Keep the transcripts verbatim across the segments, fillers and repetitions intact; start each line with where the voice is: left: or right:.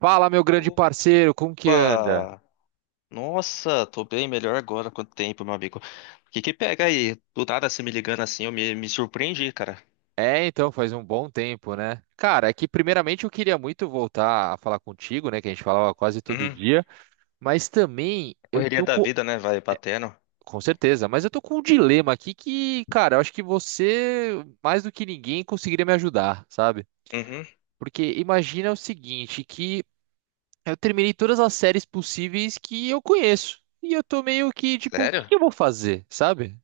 right: Fala, meu grande parceiro, como que anda?
left: Opa! Nossa, tô bem melhor agora. Quanto tempo, meu amigo? O que que pega aí? Do nada se me ligando assim, eu me, me surpreendi, cara.
right: É, então, faz um bom tempo, né? Cara, é que primeiramente eu queria muito voltar a falar contigo, né? Que a gente falava quase todo
left: Uhum.
right: dia, mas também eu
left: Correria
right: tô
left: da
right: com.
left: vida, né? Vai batendo.
right: Com certeza, mas eu tô com um dilema aqui que, cara, eu acho que você, mais do que ninguém, conseguiria me ajudar, sabe?
left: Uhum.
right: Porque imagina o seguinte, que eu terminei todas as séries possíveis que eu conheço. E eu tô meio que, tipo, o que
left: Sério?
right: que eu vou fazer, sabe?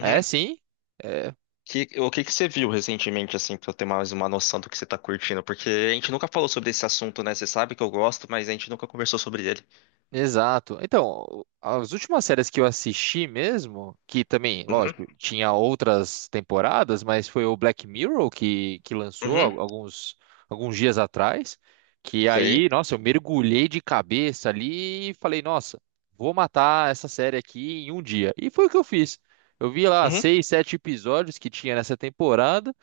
right: É, sim. é,
left: Que, o que que você viu recentemente, assim, pra eu ter mais uma noção do que você tá curtindo? Porque a gente nunca falou sobre esse assunto, né? Você sabe que eu gosto, mas a gente nunca conversou sobre ele.
right: Exato. Então, as últimas séries que eu assisti mesmo, que também,
left: Uhum.
right: lógico, tinha outras temporadas, mas foi o Black Mirror que, que lançou al-
left: Uhum.
right: alguns, alguns dias atrás, que aí,
left: Sei.
right: nossa, eu mergulhei de cabeça ali e falei, nossa, vou matar essa série aqui em um dia. E foi o que eu fiz. Eu vi lá
left: Uhum.
right: seis, sete episódios que tinha nessa temporada,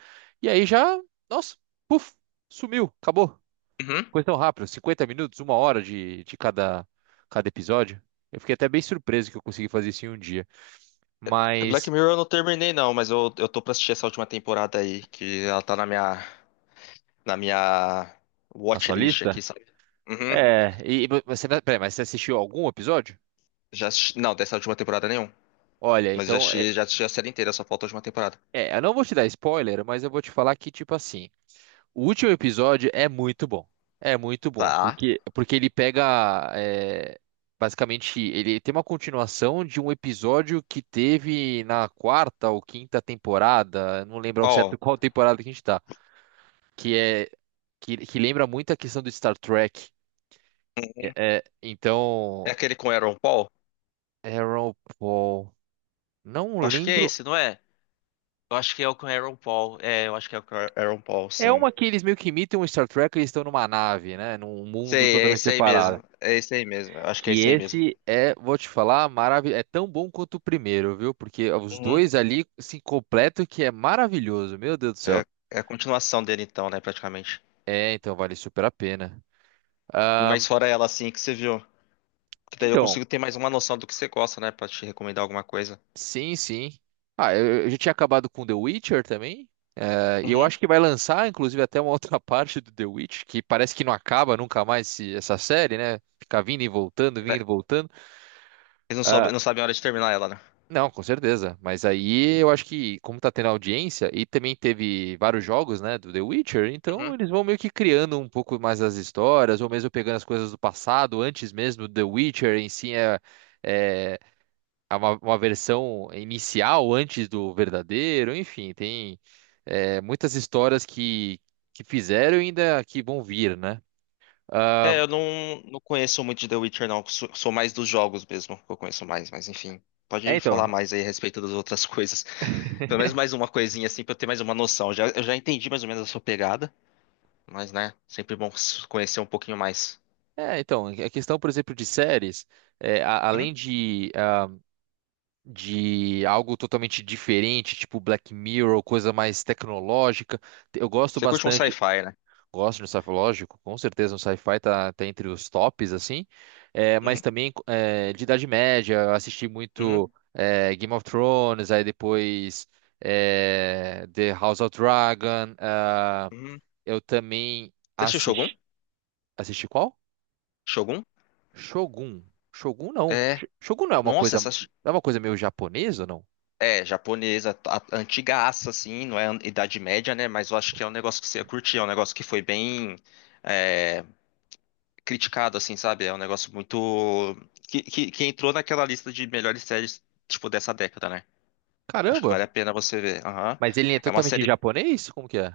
right: e aí já, nossa, puf, sumiu, acabou.
left: Uhum.
right: Coisa tão rápida, cinquenta minutos, uma hora de, de cada, cada episódio. Eu fiquei até bem surpreso que eu consegui fazer isso em um dia.
left: Black
right: Mas,
left: Mirror eu não terminei, não, mas eu, eu tô pra assistir essa última temporada aí, que ela tá na minha. na minha
right: na sua
left: watchlist
right: lista?
left: aqui, sabe? Uhum.
right: É, e e você, não- peraí, mas você assistiu algum episódio?
left: Já assisti... Não, dessa última temporada nenhum.
right: Olha,
left: Mas já
right: então, é,
left: assisti, já assisti a série inteira, só falta a última temporada.
right: é, eu não vou te dar spoiler, mas eu vou te falar que, tipo assim, o último episódio é muito bom. É muito bom,
left: Tá.
right: porque, porque ele pega, é, basicamente, ele tem uma continuação de um episódio que teve na quarta ou quinta temporada, eu não lembro ao
left: Qual?
right: certo qual temporada que a gente tá. que é que, que lembra muito a questão do Star Trek. É, é,
left: É
right: então,
left: aquele com Aaron Paul?
right: Aaron Paul, não
left: Eu acho que é
right: lembro.
left: esse, não é? Eu acho que é o com Aaron Paul. É, eu acho que é o com Aaron Paul,
right: É
left: sim.
right: uma que eles meio que imitam o Star Trek, eles estão numa nave, né, num mundo
left: Sei, é
right: totalmente
left: esse aí
right: separado.
left: mesmo. É esse aí mesmo. Eu acho que é
right: Que
left: esse aí mesmo.
right: esse é, vou te falar, maravilhoso, é tão bom quanto o primeiro, viu? Porque os
left: Uhum.
right: dois ali se completam que é maravilhoso, meu Deus do
left: É,
right: céu.
left: é a continuação dele então, né, praticamente.
right: É, então vale super a pena.
left: E
right: Ah,
left: mais fora ela, assim, que você viu. Que daí eu
right: então,
left: consigo ter mais uma noção do que você gosta, né, pra te recomendar alguma coisa.
right: sim, sim. Ah, eu, eu já tinha acabado com The Witcher também. É, e eu
left: Uhum.
right: acho que vai lançar, inclusive, até uma outra parte do The Witch, que parece que não acaba nunca mais esse- essa série, né? Fica vindo e voltando, vindo e voltando.
left: Eles não, soube-
right: Ah,
left: não sabem a hora de terminar ela, né?
right: não, com certeza. Mas aí eu acho que, como tá tendo audiência, e também teve vários jogos, né, do The Witcher, então
left: Uhum.
right: eles vão meio que criando um pouco mais as histórias, ou mesmo pegando as coisas do passado, antes mesmo do The Witcher em si é. É, é uma, uma versão inicial antes do verdadeiro, enfim, tem é, muitas histórias que, que fizeram e ainda que vão vir, né? Ah,
left: É, eu não, não conheço muito de The Witcher, não. Sou, sou mais dos jogos mesmo, que eu conheço mais, mas enfim.
right: é,
left: Pode falar
right: então,
left: mais aí a respeito das outras coisas. Pelo menos mais uma coisinha assim pra eu ter mais uma noção. Já, eu já entendi mais ou menos a sua pegada, mas né, sempre bom s- conhecer um pouquinho mais.
right: é, então, a questão, por exemplo, de séries, é, a-
left: Uhum.
right: além de, ah, de algo totalmente diferente, tipo Black Mirror, coisa mais tecnológica, eu gosto
left: Você curte um
right: bastante.
left: sci-fi, né?
right: Gosto de um sci-fi, lógico, com certeza um sci-fi tá, tá entre os tops, assim, é, mas
left: Uhum,
right: também é, de Idade Média, eu assisti
left: uhum,
right: muito é, Game of Thrones, aí depois é, The House of Dragon, ah,
left: uhum.
right: eu também
left: Você assistiu Shogun?
right: assisti, assisti qual?
left: Shogun?
right: Shogun, Shogun não,
left: É.
right: Sh- Shogun não é uma
left: Nossa,
right: coisa,
left: essa.
right: é uma coisa meio japonesa, ou não?
left: É, japonesa, a- antigaça, assim, não é an- Idade Média, né? Mas eu acho que é um negócio que você ia curtir, é um negócio que foi bem. é, Criticado, assim, sabe? É um negócio muito. Que, que, que entrou naquela lista de melhores séries, tipo, dessa década, né? Acho que vale
right: Caramba,
left: a pena você ver. Aham.
right: mas ele é
left: É uma
right: totalmente
left: série.
right: japonês? Como que é?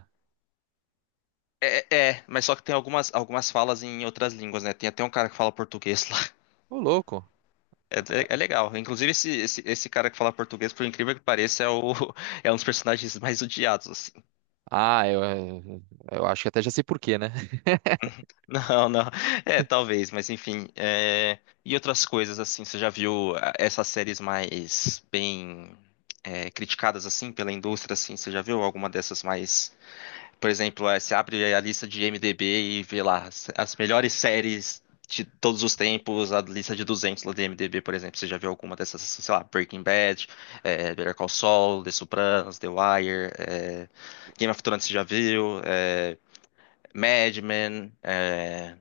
left: É, é, é, mas só que tem algumas, algumas falas em outras línguas, né? Tem até um cara que fala português lá.
right: Ô, louco.
left: É, é- é legal. Inclusive, esse, esse, esse cara que fala português, por incrível que pareça, é, o, é um dos personagens mais odiados, assim.
right: Ah, eu, eu acho que até já sei por quê, né?
left: Não, não. É, talvez, mas enfim. é, E outras coisas, assim, você já viu ah, essas séries mais bem é, criticadas, assim, pela indústria, assim, você já viu alguma dessas mais... Por exemplo, é, você abre a lista de IMDb e vê lá as as melhores séries de todos os tempos, a lista de duzentos lá do IMDb, por exemplo. Você já viu alguma dessas, assim, sei lá, Breaking Bad, é, Better Call Saul, The Sopranos, The Wire, é, Game of Thrones, você já viu, é, Mad Men... é,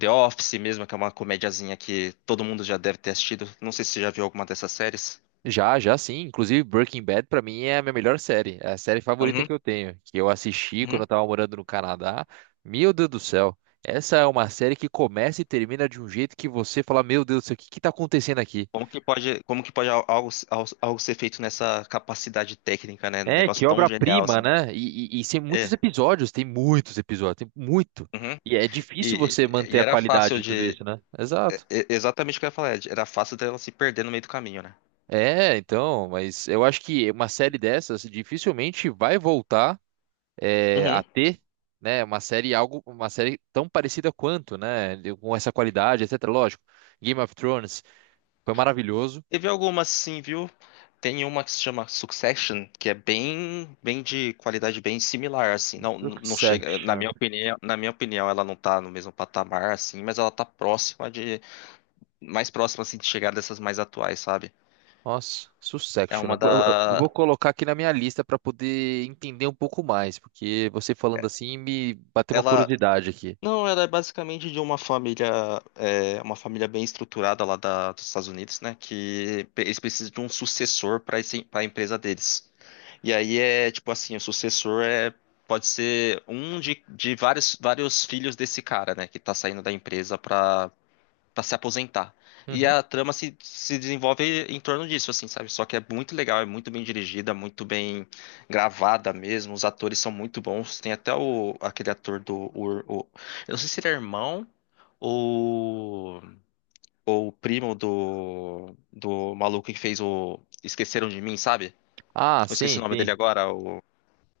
left: The Office mesmo, que é uma comediazinha que todo mundo já deve ter assistido. Não sei se você já viu alguma dessas séries.
right: Já, já sim. Inclusive, Breaking Bad pra mim é a minha melhor série. É a série favorita
left: Uhum,
right: que eu tenho, que eu assisti quando
left: uhum.
right: eu tava morando no Canadá. Meu Deus do céu. Essa é uma série que começa e termina de um jeito que você fala, meu Deus do céu, o que que tá acontecendo aqui?
left: Como que pode, como que pode al- algo, al- algo ser feito nessa capacidade técnica, né? Um
right: É,
left: negócio
right: que
left: tão genial
right: obra-prima,
left: assim.
right: né? E, e, e tem muitos
left: É.
right: episódios, tem muitos episódios, tem muito.
left: Uhum.
right: E é difícil
left: E,
right: você
left: e
right: manter a
left: era
right: qualidade
left: fácil
right: e tudo
left: de.
right: isso, né?
left: é-
right: Exato.
left: é Exatamente o que eu ia falar, Ed. Era fácil dela se perder no meio do caminho, né?
right: É, então, mas eu acho que uma série dessas dificilmente vai voltar é, a
left: Uhum.
right: ter, né, uma série algo, uma série tão parecida quanto, né, de- com essa qualidade, etcétera. Lógico, Game of Thrones foi maravilhoso.
left: Teve algumas sim, viu? Tem uma que se chama Succession, que é bem, bem de qualidade bem similar, assim. Não, não chega, na
right: Succession,
left: minha opinião, na minha opinião, ela não tá no mesmo patamar, assim, mas ela tá próxima de, mais próxima, assim, de chegar dessas mais atuais, sabe?
right: nossa,
left: É
right: Succession.
left: uma
right: Eu vou, eu- eu
left: da,
right: vou colocar aqui na minha lista para poder entender um pouco mais, porque você falando assim me bateu uma
left: ela,
right: curiosidade aqui.
left: não, ela é basicamente de uma família, é, uma família bem estruturada lá da, dos Estados Unidos, né? Que pe- eles precisam de um sucessor para para a empresa deles. E aí é tipo assim, o sucessor é pode ser um de, de vários, vários filhos desse cara, né, que tá saindo da empresa pra, pra se aposentar. E
right: Uhum.
left: a trama se, se desenvolve em torno disso, assim, sabe? Só que é muito legal, é muito bem dirigida, muito bem gravada mesmo. Os atores são muito bons. Tem até o, aquele ator do. O, o- eu não sei se ele é irmão ou, ou o primo do, do maluco que fez o Esqueceram de Mim, sabe?
right: Ah,
left: Eu esqueci
right: sim,
left: o nome dele
right: sim.
left: agora,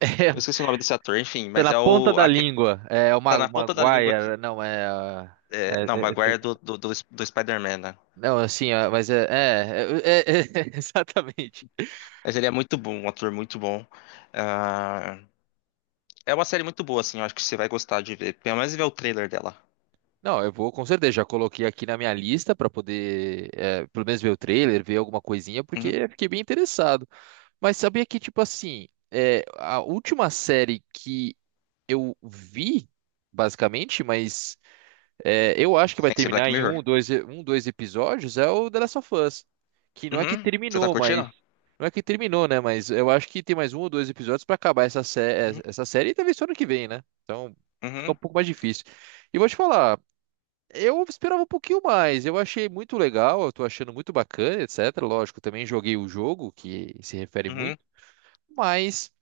right: É,
left: eu esqueci o nome desse ator, enfim,
right: tá
left: mas
right: na
left: é
right: ponta
left: o.
right: da
left: aque-
right: língua. É
left: tá
right: uma,
left: na
right: uma
left: ponta da língua aqui.
right: guaia, não é, ah,
left: É,
right: é,
left: não,
right: é-
left: Maguire é
right: é-
left: do, do, do, do Spider-Man, né?
right: não, assim, ah, mas é, é, é- é- é- exatamente.
left: Mas ele é muito bom, um ator muito bom. Ah, é uma série muito boa, assim, eu acho que você vai gostar de ver. Pelo menos ver o trailer dela.
right: Não, eu vou com certeza. Já coloquei aqui na minha lista para poder, eh, pelo menos ver o trailer, ver alguma coisinha,
left: Uhum.
right: porque fiquei bem interessado. Mas sabia que, tipo assim, eh, a última série que eu vi, basicamente, mas eh, eu acho que vai
left: Tem que ser Black
right: terminar em
left: Mirror.
right: um, dois, e- um, dois episódios, é o The Last of Us. Que não é que
left: Uhum. Você tá
right: terminou, mas.
left: curtindo?
right: Não é que terminou, né? Mas eu acho que tem mais um ou dois episódios para acabar essa, sé-
left: Uhum.
right: essa série e talvez só ano que vem, né? Então fica um
left: Uhum.
right: pouco mais difícil. E vou te falar. Eu esperava um pouquinho mais. Eu achei muito legal, eu tô achando muito bacana, etcétera. Lógico, também joguei o jogo, que se refere
left: Uhum.
right: muito, mas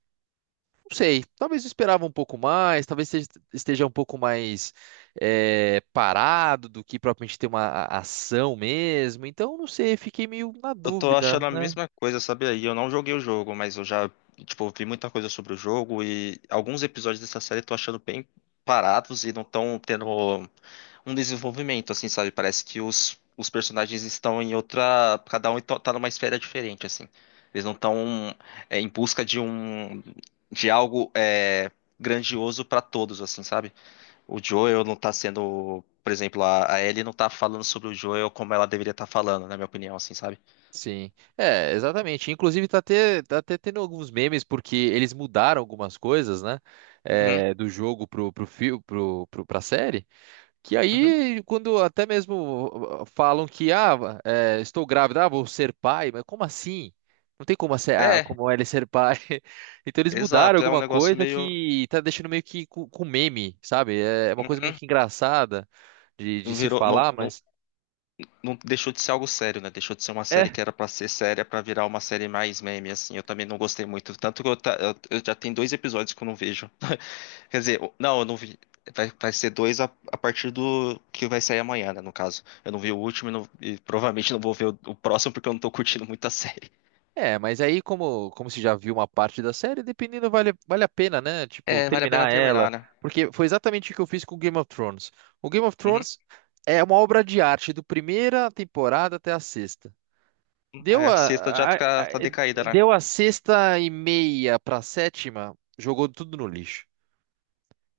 right: não sei. Talvez eu esperava um pouco mais, talvez esteja esteja um pouco mais eh, parado do que propriamente ter uma a- ação mesmo. Então, não sei, fiquei meio na
left: Eu tô
right: dúvida,
left: achando a
right: né?
left: mesma coisa, sabe? Aí? Eu não joguei o jogo, mas eu já, tipo, vi muita coisa sobre o jogo e alguns episódios dessa série eu tô achando bem parados e não estão tendo. Um desenvolvimento, assim, sabe? Parece que os, os personagens estão em outra. Cada um então tá numa esfera diferente, assim. Eles não estão em busca de um. De algo é, grandioso para todos, assim, sabe? O Joel não tá sendo. Por exemplo, a, a Ellie não tá falando sobre o Joel como ela deveria estar falando, na minha opinião, assim, sabe?
right: Sim. É, exatamente. Inclusive, tá até, tá até tendo alguns memes, porque eles mudaram algumas coisas, né?
left: Uhum,
right: eh, do jogo pro, pro, fio- pro, pro, pra série. Que
left: uhum.
right: aí, quando até mesmo uh, falam que, ah, é, estou grávida, ah, vou ser pai, mas como assim? Não tem como, ser, ah,
left: É,
right: como é ele ser pai. Então eles mudaram
left: exato. É um
right: alguma
left: negócio
right: coisa
left: meio.
right: que tá deixando meio que com, com meme, sabe? É uma coisa meio
left: Uhum.
right: que engraçada de, de
left: Não
right: se
left: virou, não,
right: falar,
left: não
right: mas.
left: não deixou de ser algo sério, né? Deixou de ser uma série
right: É.
left: que era pra ser séria pra virar uma série mais meme, assim. Eu também não gostei muito. Tanto que eu, ta- eu- eu já tenho dois episódios que eu não vejo. Quer dizer, eu- não, eu não vi. Vai, vai ser dois a, a partir do que vai sair amanhã, né? No caso. Eu não vi o último e, não- e provavelmente não vou ver o, o próximo porque eu não tô curtindo muito a série.
right: É, mas aí, como, como se já viu uma parte da série, dependendo, vale, vale a pena, né? Tipo,
left: É, vale a pena
right: terminar
left: terminar,
right: ela.
left: né?
right: Porque foi exatamente o que eu fiz com Game of Thrones. O Game of
left: Uhum.
right: Thrones é uma obra de arte, do primeira temporada até a sexta.
left: Aí
right: Deu
left: a sexta já
right: a, a-
left: fica,
right: a-
left: tá decaída, né?
right: deu a sexta e meia pra sétima, jogou tudo no lixo.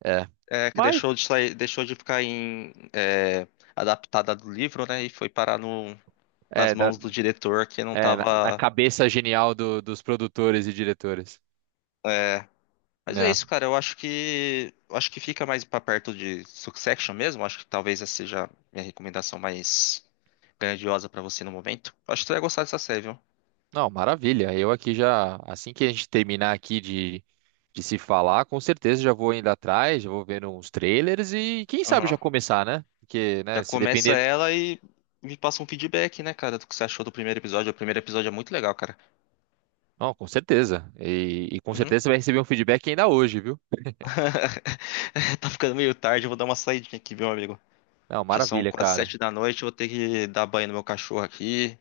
right: É.
left: É, que
right: Mas,
left: deixou de sair, deixou de ficar em, é, adaptada do livro, né? E foi parar no, nas
right: é, da-
left: mãos do diretor que não
right: é, na, na
left: tava.
right: cabeça genial do- dos produtores e diretores.
left: é, Mas é isso,
right: É.
left: cara. Eu acho que. eu acho que fica mais pra perto de Succession mesmo. Acho que talvez essa seja minha recomendação mais grandiosa pra você no momento. Acho que tu ia gostar dessa série, viu?
right: Não, maravilha. Eu aqui já, assim que a gente terminar aqui de, de se falar, com certeza já vou indo atrás, já vou vendo uns trailers e quem sabe já
left: Aham.
right: começar, né? Porque,
left: Já
right: né, se
left: começa
right: depender.
left: ela e me passa um feedback, né, cara, do que você achou do primeiro episódio. O primeiro episódio é muito legal, cara.
right: Não, com certeza. E, e com
left: Uhum.
right: certeza você vai receber um feedback ainda hoje, viu?
left: Tá ficando meio tarde, eu vou dar uma saidinha aqui, meu amigo.
right: Não,
left: Já são
right: maravilha,
left: quase
right: cara.
left: sete da noite, eu vou ter que dar banho no meu cachorro aqui.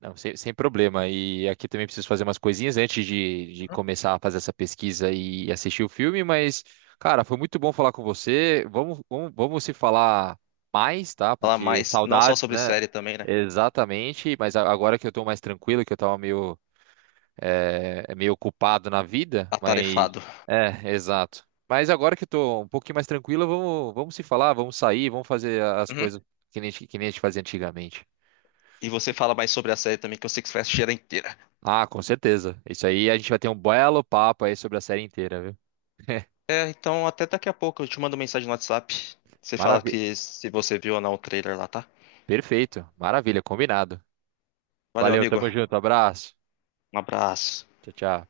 right: Não, sem, sem problema. E aqui também preciso fazer umas coisinhas antes de, de começar a fazer essa pesquisa e assistir o filme, mas, cara, foi muito bom falar com você. Vamos, vamos, vamos se falar mais, tá?
left: Falar
right: Porque
left: mais, não só
right: saudades,
left: sobre
right: né?
left: série também, né?
right: Exatamente. Mas a- agora que eu tô mais tranquilo, que eu tava meio, é, meio ocupado na vida, mas.
left: Atarefado.
right: É, exato. Mas agora que eu tô um pouquinho mais tranquilo, vamos, vamos se falar, vamos sair, vamos fazer as
left: Uhum.
right: coisas que nem, a gente- que nem a gente fazia antigamente.
left: E você fala mais sobre a série também, que eu sei que você vai assistir ela inteira.
right: Ah, com certeza. Isso aí a gente vai ter um belo papo aí sobre a série inteira, viu?
left: É, então até daqui a pouco eu te mando mensagem no WhatsApp. Você fala
right: Maravilha.
left: que se você viu ou não o trailer lá, tá?
right: Perfeito. Maravilha, combinado.
left: Valeu,
right: Valeu,
left: amigo.
right: tamo junto. Abraço.
left: Um abraço.
right: Tchau, tchau.